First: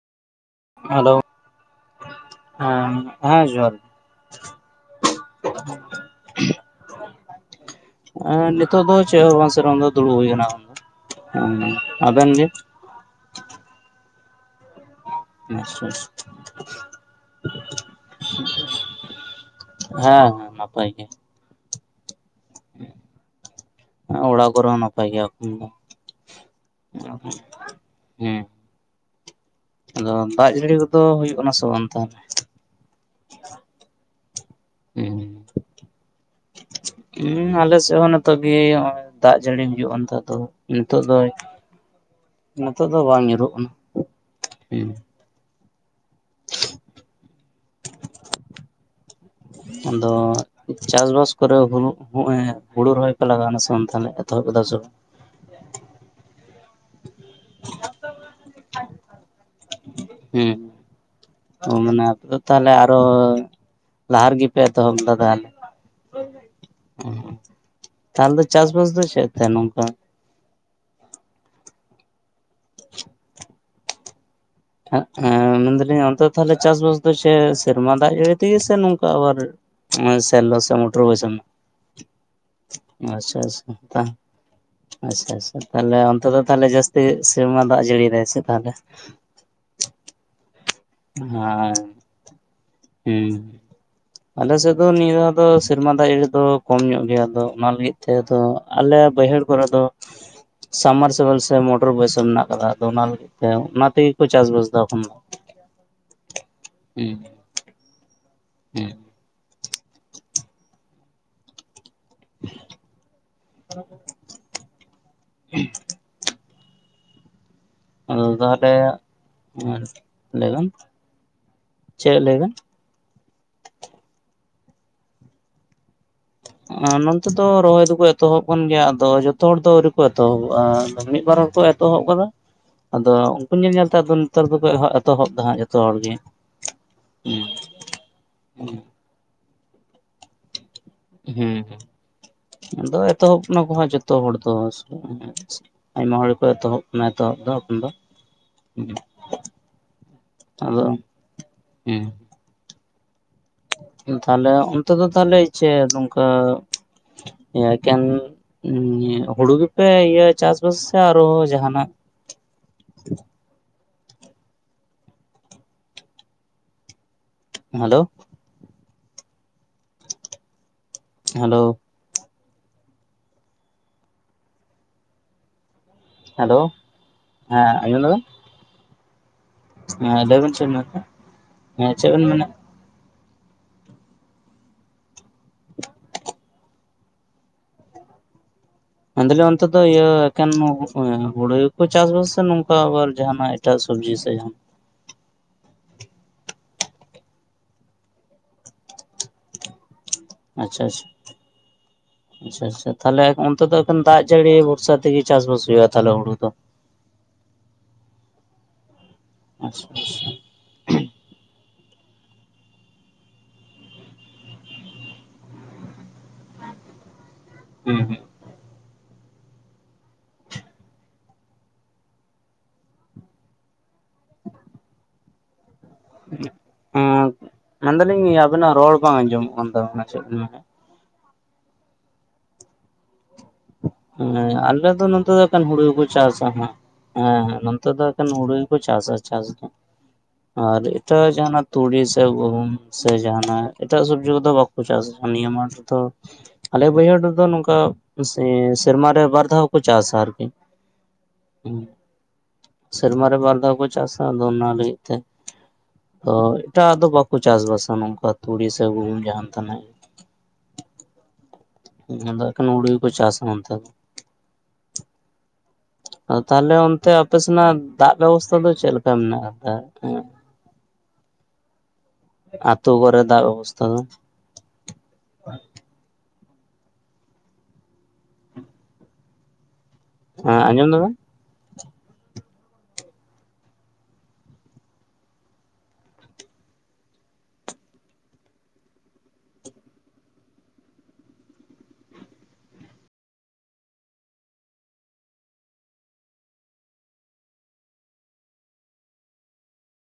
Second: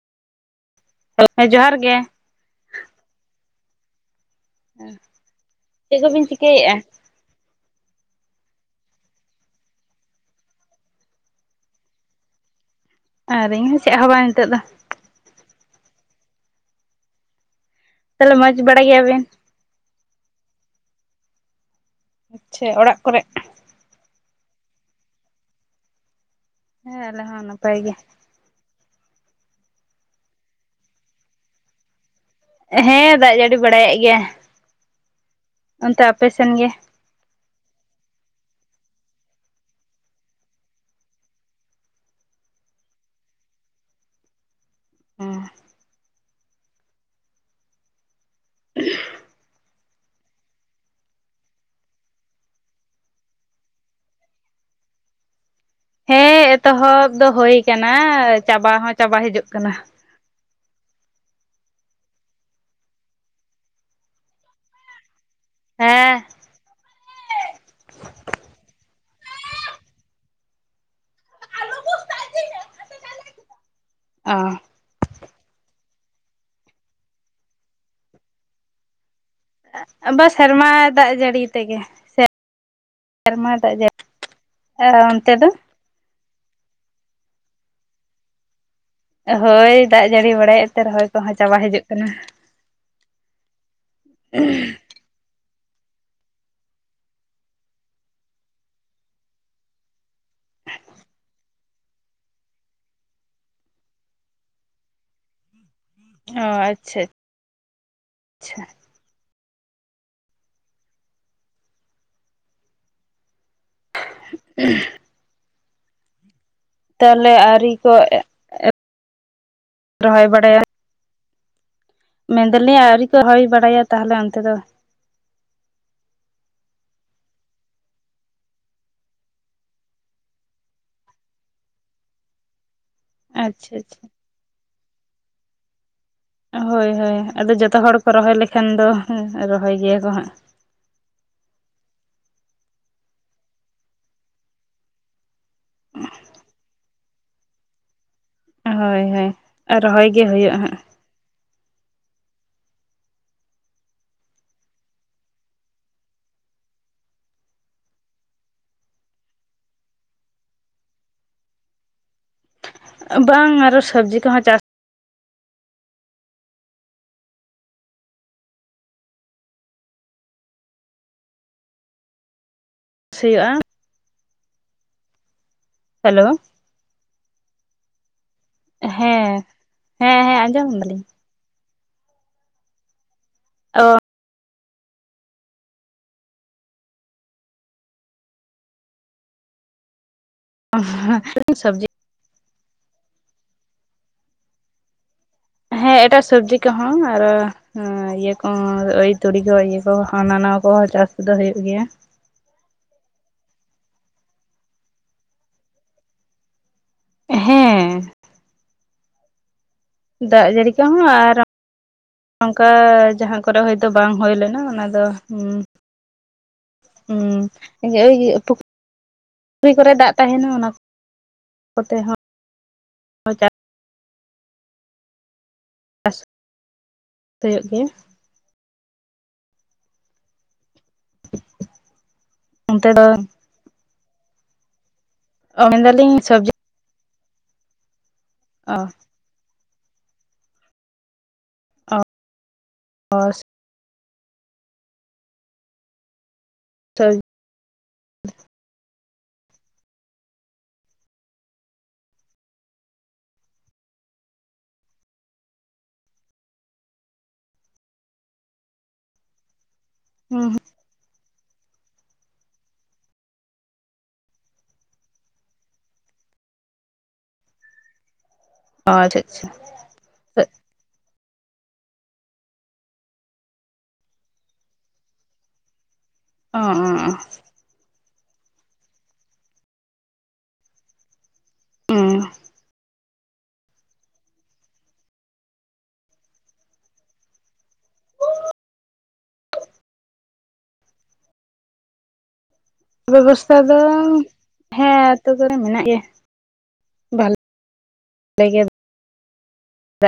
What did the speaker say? Hello ᱦᱳᱭ ᱡᱚᱦᱟᱨ ᱜᱮ ᱦᱮᱸ ᱦᱮᱸ ᱡᱚᱦᱟᱨ ᱜᱮ ᱪᱮᱜ ᱠᱚᱵᱤᱱ ᱪᱤᱠᱟᱹᱭᱮᱜᱼᱟ? ᱮᱸ ᱱᱤᱛᱚᱜ ᱫᱚ ᱪᱮᱜ ᱦᱚᱸ ᱵᱟᱝ ᱥᱮᱨᱚᱠᱚᱢ ᱫᱚ ᱫᱩᱲᱩᱵ ᱦᱩᱭ ᱠᱟᱱᱟ᱾ ᱦᱮᱸ ᱚᱱᱟ ᱟᱵᱮᱱ ᱜᱮ? ᱟᱨᱤᱧ ᱦᱚᱸ ᱪᱮᱜ ᱦᱚᱸ ᱵᱟᱝ ᱱᱤᱛᱚᱜ ᱫᱚ᱾ ᱟᱪᱪᱷᱟᱼᱪᱷᱟ᱾ ᱛᱟᱞᱮ ᱢᱚᱸᱡᱽ ᱵᱟᱲᱟ ᱜᱮᱭᱟᱵᱮᱱ? ᱦᱮᱸ ᱦᱮᱸ ᱱᱟᱯᱟᱭ ᱜᱮ᱾ ᱟᱪᱷᱮ ᱚᱲᱟᱜ ᱠᱚᱨᱮᱜ? ᱚᱲᱟᱜ ᱠᱚᱨᱮ ᱦᱚᱸ ᱱᱟᱯᱟᱭ ᱜᱮᱭᱟ ᱠᱚ ᱦᱮᱸ ᱟᱞᱮ ᱦᱚᱸ ᱱᱟᱯᱟᱭ ᱜᱮ [unintelligible] ᱦᱮᱸ ᱟᱫᱚ ᱫᱟᱜ ᱡᱟᱹᱲᱤ ᱠᱚᱫᱚ ᱦᱩᱭᱩᱜ ᱠᱟᱱᱟ ᱥᱮ ᱵᱟᱝ ᱛᱟᱦᱞᱮ? ᱦᱮᱸ ᱫᱟᱜ ᱡᱟᱹᱲᱤ ᱵᱟᱲᱟᱭᱮᱜ ᱜᱮᱭᱟᱭ᱾ ᱚᱱᱛᱮ ᱟᱯᱮ ᱥᱮᱱ ᱜᱮ? ᱦᱩᱸ ᱟᱞᱮᱥᱮᱜ ᱦᱚᱸ ᱱᱤᱛᱚᱜ ᱜᱮ ᱦᱚᱸᱜᱼᱚᱭ ᱫᱟᱜ ᱡᱟᱹᱲᱤ ᱦᱩᱭᱩᱜᱼᱟ ᱱᱤᱛᱚᱜ ᱫᱚ ᱱᱤᱛᱚᱜ ᱫᱚᱭ ᱱᱤᱛᱚᱜ ᱫᱚ ᱵᱟᱝ ᱧᱩᱨᱩᱜ ᱠᱟᱱᱟ ᱦᱩᱸ᱾ ᱦᱮᱸ ᱟᱫᱚ ᱪᱟᱥᱵᱟᱥ ᱠᱚᱨᱮ ᱦᱩᱲᱩ ᱦᱚᱸᱜᱼᱚᱭ ᱦᱩᱲᱩ ᱨᱚᱦᱚᱭ ᱯᱮ ᱞᱟᱜᱟᱣ ᱮᱱᱟ ᱥᱮ ᱛᱟᱦᱞᱮ ᱮᱛᱚᱦᱚᱵ ᱠᱮᱫᱟ ᱥᱮ ᱵᱟᱝ? ᱦᱮᱸ ᱮᱛᱚᱦᱚᱵ ᱫᱚ ᱦᱩᱭ ᱟᱠᱟᱱᱟ ᱪᱟᱵᱟ ᱦᱚᱸ ᱪᱟᱵᱟ ᱦᱤᱡᱩᱜ ᱠᱟᱱᱟ᱾ ᱦᱩᱸ ᱚ ᱢᱟᱱᱮ ᱟᱯᱮ ᱫᱚ ᱛᱟᱦᱞᱮ ᱟᱨᱦᱚ ᱞᱟᱦᱟ ᱨᱮᱜᱮ ᱯᱮ ᱮᱛᱚᱦᱚᱵ ᱞᱮᱫᱟ ᱛᱟᱦᱞᱮ? ᱦᱮᱸ ᱚ ᱛᱟᱦᱞᱮ ᱫᱚ ᱪᱟᱥᱵᱟᱥ ᱫᱚ ᱪᱮᱜ ᱛᱮ? ᱱᱚᱝᱠᱟ [inaudible] ᱟ ᱦᱮᱸᱜ ᱮ ᱢᱮᱱ ᱫᱟᱞᱤᱧ ᱚᱱᱛᱮ ᱫᱚ ᱛᱟᱦᱞᱮ ᱪᱟᱥᱵᱟᱥ ᱫᱚ ᱪᱮᱜ ᱥᱮᱨᱢᱟ ᱫᱟᱜ ᱡᱟᱹᱲᱤ ᱛᱮᱜᱮ ᱥᱮ ᱱᱚᱝᱠᱟ ᱟᱵᱟᱨ ᱟᱵᱟᱨ ᱥᱮᱞᱚ ᱥᱮᱨᱢᱟ ᱥᱮ ᱢᱚᱴᱚᱨ ᱫᱟᱜ ᱵᱚᱭᱥᱟᱣ ᱡᱟᱹᱲᱤ ᱢᱮᱱᱟᱜᱼᱟ? ᱛᱮᱜᱮ ᱟᱪᱪᱷᱟ ᱥᱮᱨᱢᱟ ᱫᱟᱜ ᱡᱟᱹᱲᱤ ᱟᱪᱪᱷᱟ ᱟᱨ ᱟᱪᱪᱷᱟ ᱚᱱᱛᱮ ᱫᱚ ᱟᱪᱪᱷᱟ ᱛᱟᱦᱚᱞᱮ ᱚᱱᱛᱮ ᱫᱚ ᱛᱟᱦᱚᱞᱮ ᱡᱟᱹᱥᱛᱤ ᱥᱮᱨᱢᱟ ᱫᱟᱜ ᱡᱟᱹᱲᱤᱭ ᱫᱟᱭ ᱥᱮ ᱛᱟᱦᱚᱞᱮ ᱦᱚᱭ ᱫᱟᱜ ᱡᱟᱹᱲᱤ ᱵᱟᱲᱟᱭᱮᱫ ᱱᱚᱛᱮ ᱨᱚᱦᱚᱭ ᱠᱚᱦᱚᱸ ᱪᱟᱵᱟ ᱦᱮᱸ ᱦᱤᱡᱩᱜ ᱠᱟᱱᱟ ᱟᱞᱮ ᱥᱮᱫ [unintelligible] ᱱᱤᱭᱟᱹ ᱫᱷᱟᱣ ᱫᱚ ᱥᱮᱨᱢᱟ ᱫᱟᱜ ᱨᱮ ᱫᱚ ᱠᱚᱢ ᱧᱚᱜ ᱜᱮᱭᱟ ᱟᱫᱚ ᱚᱱᱟ ᱞᱟᱹᱜᱤᱫ ᱛᱮ ᱟᱞᱮ ᱵᱟᱹᱭᱦᱟᱹᱲ ᱠᱚᱨᱮ ᱫᱚ ᱥᱟᱵᱢᱟᱨᱥᱟᱞ ᱥᱮ ᱢᱚᱴᱚᱨ ᱵᱟᱹᱭᱥᱟᱹ ᱢᱮᱱᱟᱜ ᱟᱠᱟᱫᱟ ᱟᱫᱚ ᱚᱱᱟ ᱞᱟᱹᱜᱤᱫ ᱦᱮ ᱚᱱᱟ ᱛᱮᱜᱮᱠᱚ ᱪᱟᱥᱵᱟᱥ ᱮᱫᱟ ᱮᱱᱠᱷᱚᱱ ᱫᱚ ᱚᱸ ᱟᱪᱪᱷᱟ ᱪᱷᱟ᱾ [unintelligible] [inaudible] ᱛᱟᱦᱚᱞᱮ ᱟᱨᱤ ᱟᱫᱚ ᱛᱟᱦᱞᱮ, ᱦᱮᱸ ᱨᱚᱦᱚᱭ ᱞᱟᱹᱭ ᱵᱟᱲᱟᱭᱟ ᱵᱮᱱ᱾ ᱪᱮᱫ ᱞᱟᱹᱭ ᱵᱮᱱ ᱢᱮᱱᱫᱟᱞᱤᱧ ᱟᱹᱣᱨᱤ ᱠᱚ ᱨᱚᱦᱚᱭ ᱵᱟᱲᱟᱭᱟ ᱛᱟᱦᱚᱞᱮ ᱚᱱᱛᱮ ᱫᱚ? ᱱᱚᱱᱚᱛᱮ ᱫᱚ ᱨᱚᱦᱚᱭ ᱫᱚᱠᱚ ᱮᱛᱚᱦᱚᱵ ᱠᱟᱱ ᱜᱮᱭᱟ ᱟᱫᱚ ᱡᱚᱛᱚ ᱦᱚᱲ ᱫᱚ ᱟᱹᱣᱨᱤ ᱠᱚ ᱮᱛᱚᱦᱚᱵᱚᱜᱼᱟ ᱢᱤᱫ ᱵᱟᱨ ᱦᱚᱲᱠᱚ ᱮᱛᱚ ᱮᱛᱚᱦᱚᱵ ᱟᱠᱟ ᱟᱫᱚ ᱩᱱᱠᱩ ᱟᱪᱪᱷᱟ ᱧᱮᱞ ᱧᱮᱞ ᱛᱮ ᱟᱪᱪᱷᱟ ᱱᱮᱛᱟᱨ ᱫᱚᱠᱚ ᱮᱛᱚ, ᱮᱛᱚᱦᱚᱵ ᱫᱟ ᱦᱟᱸᱜ ᱡᱚᱛᱚ ᱦᱚᱲ ᱜᱮ᱾ ᱦᱳᱭ ᱦᱳᱭ ᱟᱫᱚ ᱡᱚᱛᱚ ᱦᱚᱲ ᱠᱚ ᱨᱚᱦᱚᱭ ᱞᱮᱠᱷᱟᱱ ᱫᱚ ᱨᱚᱦᱚᱭ ᱜᱮᱭᱟ ᱠᱚ ᱦᱟᱸᱜ᱾ ᱦᱮᱸ ᱟᱫᱚ ᱮᱛᱚᱦᱚᱵ ᱮᱱᱟ ᱠᱚ ᱦᱟᱸᱜ ᱡᱷᱚᱛᱚ ᱦᱚᱲ ᱫᱚ ᱦᱮᱸᱥᱮ ᱟᱭᱢᱟ ᱦᱚᱲ ᱜᱮ ᱠᱚ ᱮᱛᱚᱦᱚᱵ ᱱᱟ, ᱮᱛᱚᱦᱚᱵ ᱫᱚ ᱮᱠᱷᱚᱱ ᱫᱚ᱾ ᱦᱳᱭ ᱦᱳᱭ ᱟᱨ ᱨᱚᱦᱚᱭ ᱜᱮ ᱦᱩᱭᱩᱜᱼᱟ ᱦᱟᱸᱜ᱾ ᱟᱫᱚ [unintelligible] ᱛᱟᱦᱞᱮ ᱚᱱᱛᱮ ᱫᱚ ᱛᱟᱦᱞᱮ ᱪᱮᱫ ᱱᱚᱝᱠᱟ ᱮᱠᱮᱱ ᱦᱩᱲᱩ ᱜᱮᱯᱮ ᱤᱭᱟᱹ ᱪᱟᱥᱵᱟᱥ ᱥᱮ ᱟᱨᱚ ᱡᱟᱦᱟᱱᱟᱜ ᱵᱟᱝ ᱟᱨᱚ ᱥᱚᱵᱽᱡᱤ ᱠᱚᱦᱚᱸ ᱪᱟᱥ ᱦᱮᱞᱳ᱾ ᱦᱮᱞᱳ ᱥᱤᱭᱟᱜᱼᱟ᱾ ᱦᱮᱞᱳ ᱦᱮᱞᱳ ᱦᱮᱸ ᱟᱸᱡᱚᱢ ᱫᱟᱵᱮᱱ? ᱦᱮᱸ ᱦᱮᱸ ᱞᱟᱹᱭ ᱦᱮᱸ ᱵᱮᱱ ᱪᱮᱫ ᱟᱸᱡᱚᱢ ᱵᱮᱱ ᱢᱮᱱᱮᱫ ᱫᱟᱞᱤᱧ᱾ ᱛᱟᱦᱮᱸᱫ ᱦᱮᱸ ᱪᱮᱫ ᱵᱮᱱ ᱢᱮᱱᱟ ᱚ ᱢᱮᱱ ᱫᱟᱞᱤᱧ ᱚᱱᱛᱮ ᱫᱚ ᱤᱭᱟᱹ ᱮᱠᱮᱱ ᱦᱩᱲᱩ ᱜᱮᱠᱚ ᱥᱚᱵᱽᱡᱤ ᱪᱟᱥᱵᱟᱥ ᱥᱮ ᱱᱚᱝᱠᱟ ᱟᱵᱟᱨ ᱡᱟᱦᱱᱟᱜ ᱮᱴᱟᱜ ᱥᱚᱵᱡᱤ ᱥᱮ ᱡᱟᱦᱟᱱ ᱦᱮᱸ ᱮᱴᱟᱜ ᱥᱚᱵᱡᱤ ᱠᱚᱦᱚᱸ ᱟᱨᱚ ᱦᱚᱸ ᱤᱭᱟᱹ ᱠᱚᱦᱚᱸ ᱳᱭ ᱛᱩᱲᱤ ᱠᱚ ᱤᱭᱟᱹ ᱠᱚ ᱦᱟᱱᱟ ᱱᱟᱣᱟ ᱟᱪᱪᱷᱟ ᱠᱚᱦᱚᱸ ᱟᱪᱪᱷᱟ ᱪᱟᱥ ᱫᱚ ᱦᱩᱭᱩᱜ ᱜᱮᱭᱟ᱾ ᱟᱪᱪᱷᱟ ᱟᱪᱪᱷᱟ ᱛᱟᱦᱚᱞᱮ ᱚᱱᱛᱮ ᱫᱚ ᱮᱠᱷᱚᱱ ᱫᱟᱜ ᱡᱟᱹᱲᱤ ᱵᱷᱚᱨᱥᱟ ᱛᱮᱜᱮ ᱪᱟᱥᱵᱟᱥ ᱦᱩᱭᱩᱜᱼᱟ ᱛᱟᱦᱚᱞᱮ ᱦᱩᱲᱩ ᱫᱚ? ᱦᱮᱸ ᱟᱪᱪᱷᱟ ᱟᱪᱪᱷᱟ ᱫᱟᱜ ᱡᱟᱹᱲᱤ ᱠᱚᱦᱚᱸ ᱟᱨ ᱚᱱᱠᱟ ᱡᱟᱦᱟᱸ ᱠᱚᱨᱮ ᱦᱚᱳᱭᱛᱚ ᱵᱟᱝ ᱦᱩᱭ ᱞᱮᱱᱟ ᱚᱱᱟ ᱫᱚ ᱦᱩᱸ ᱦᱩᱸ [unintelligible] ᱼᱼᱼ ᱯᱩᱠᱨᱤ ᱠᱚᱨᱮ ᱫᱟᱜ ᱛᱟᱦᱮᱱᱟ ᱚᱱᱟ ᱠᱚᱛᱮ ᱦᱚᱸ ᱪᱟᱥ [unintelligible] ᱦᱩᱭᱩᱜ ᱜᱮᱭᱟ ᱢᱮᱱᱫᱟᱞᱤᱧ ᱟᱵᱤᱱᱟᱜ ᱨᱚᱲ ᱵᱟᱝ ᱟᱸᱡᱚᱢᱚᱜ ᱠᱟᱱ ᱛᱟᱵᱮᱱᱟ ᱪᱮᱫ ᱵᱤᱱ ᱢᱮᱱᱮᱜ ᱚᱱᱛᱮ ᱫᱚ ᱦᱮᱸ ᱟᱞᱮ ᱫᱚ ᱱᱚᱛᱮ ᱫᱚ ᱚ ᱮᱠᱮᱱ ᱦᱩᱲᱩ ᱜᱮᱠᱚ ᱢᱮᱱᱫᱟᱞᱤᱧ ᱪᱟᱥᱟ ᱥᱚᱵᱽᱡᱤ ᱦᱟᱸᱜ ᱦᱮᱸ ᱱᱚᱛᱮ ᱫᱚ ᱮᱠᱮᱱ ᱦᱩᱲᱩ ᱜᱮᱠᱚ ᱚ ᱪᱟᱥᱟ ᱪᱟᱥ ᱫᱚ ᱟᱨ ᱛᱚ ᱡᱟᱦᱱᱟᱜ ᱚ ᱛᱩᱲᱤ ᱥᱮ ᱜᱩᱦᱩᱢ ᱥᱮ ᱡᱟᱦᱱᱟᱜ ᱮᱴᱟᱜ ᱥᱚᱵᱡᱤ ᱠᱚᱫᱚ ᱵᱟᱠᱚ ᱪᱟᱥᱟ ᱱᱤᱭᱟᱹ ᱢᱟᱴᱷ ᱨᱮᱫᱚ ᱟᱞᱮ ᱵᱟᱹᱭᱦᱟᱹᱲ ᱥᱚᱵᱽᱡᱤ ᱨᱮᱫᱚ ᱱᱚᱝᱠᱟ ᱵᱮᱥᱤ ᱥᱮᱨᱢ ᱨᱮ ᱵᱟᱨ ᱫᱷᱟᱣ ᱦᱚᱸᱠᱚ ᱪᱟᱥᱟ ᱟᱨᱠᱤ ᱦᱩᱸ᱾ ᱥᱮᱨᱢᱟ ᱨᱮ ᱵᱟᱨ ᱫᱷᱟᱣ ᱠᱚ ᱪᱟᱥᱟ ᱟᱫᱚ ᱚᱱᱟ ᱞᱟᱹᱜᱤᱫ ᱛᱮ ᱛᱚ ᱮᱴᱟᱜ ᱫᱚ ᱵᱟᱠᱚ ᱪᱟᱥ ᱵᱟᱥᱟ ᱱᱚᱝᱠᱟ ᱛᱩᱲᱤ ᱥᱮ ᱜᱩᱦᱩᱢ ᱡᱟᱦᱟᱱ ᱛᱟᱱᱟᱜ᱾ ᱦᱩᱸ [inaudible] ᱦᱩᱲᱩ ᱜᱮᱠᱚ ᱪᱟᱥᱟ ᱚᱱᱛᱮ᱾ ᱛᱟᱦᱞᱮ ᱚᱱᱛᱮ ᱟᱯᱮ ᱥᱮᱱᱟᱜ ᱫᱟᱜ ᱵᱮᱵᱚᱥᱛᱛᱟ ᱫᱚ ᱪᱮᱫᱮ ᱞᱮᱠᱟ ᱟᱪᱪᱷᱟ ᱢᱮᱱᱟᱜ ᱟᱪᱪᱷᱟ ᱠᱟᱫᱟ? ᱟᱛᱳ ᱠᱚᱨᱮ ᱫᱟᱜ ᱵᱮᱵᱚᱥᱛᱷᱟ ᱫᱚ [unintelligible] ᱦᱮ ᱟᱹᱡᱚᱢ ᱫᱟ ᱵᱮᱱ ᱦᱩᱸ ᱵᱮᱵᱚᱥᱛᱛᱟ ᱫᱚ ᱦᱮᱸ ᱟᱛᱳ ᱠᱚᱨᱮ ᱢᱮᱱᱟᱜ ᱜᱮᱭᱟ [inaudible]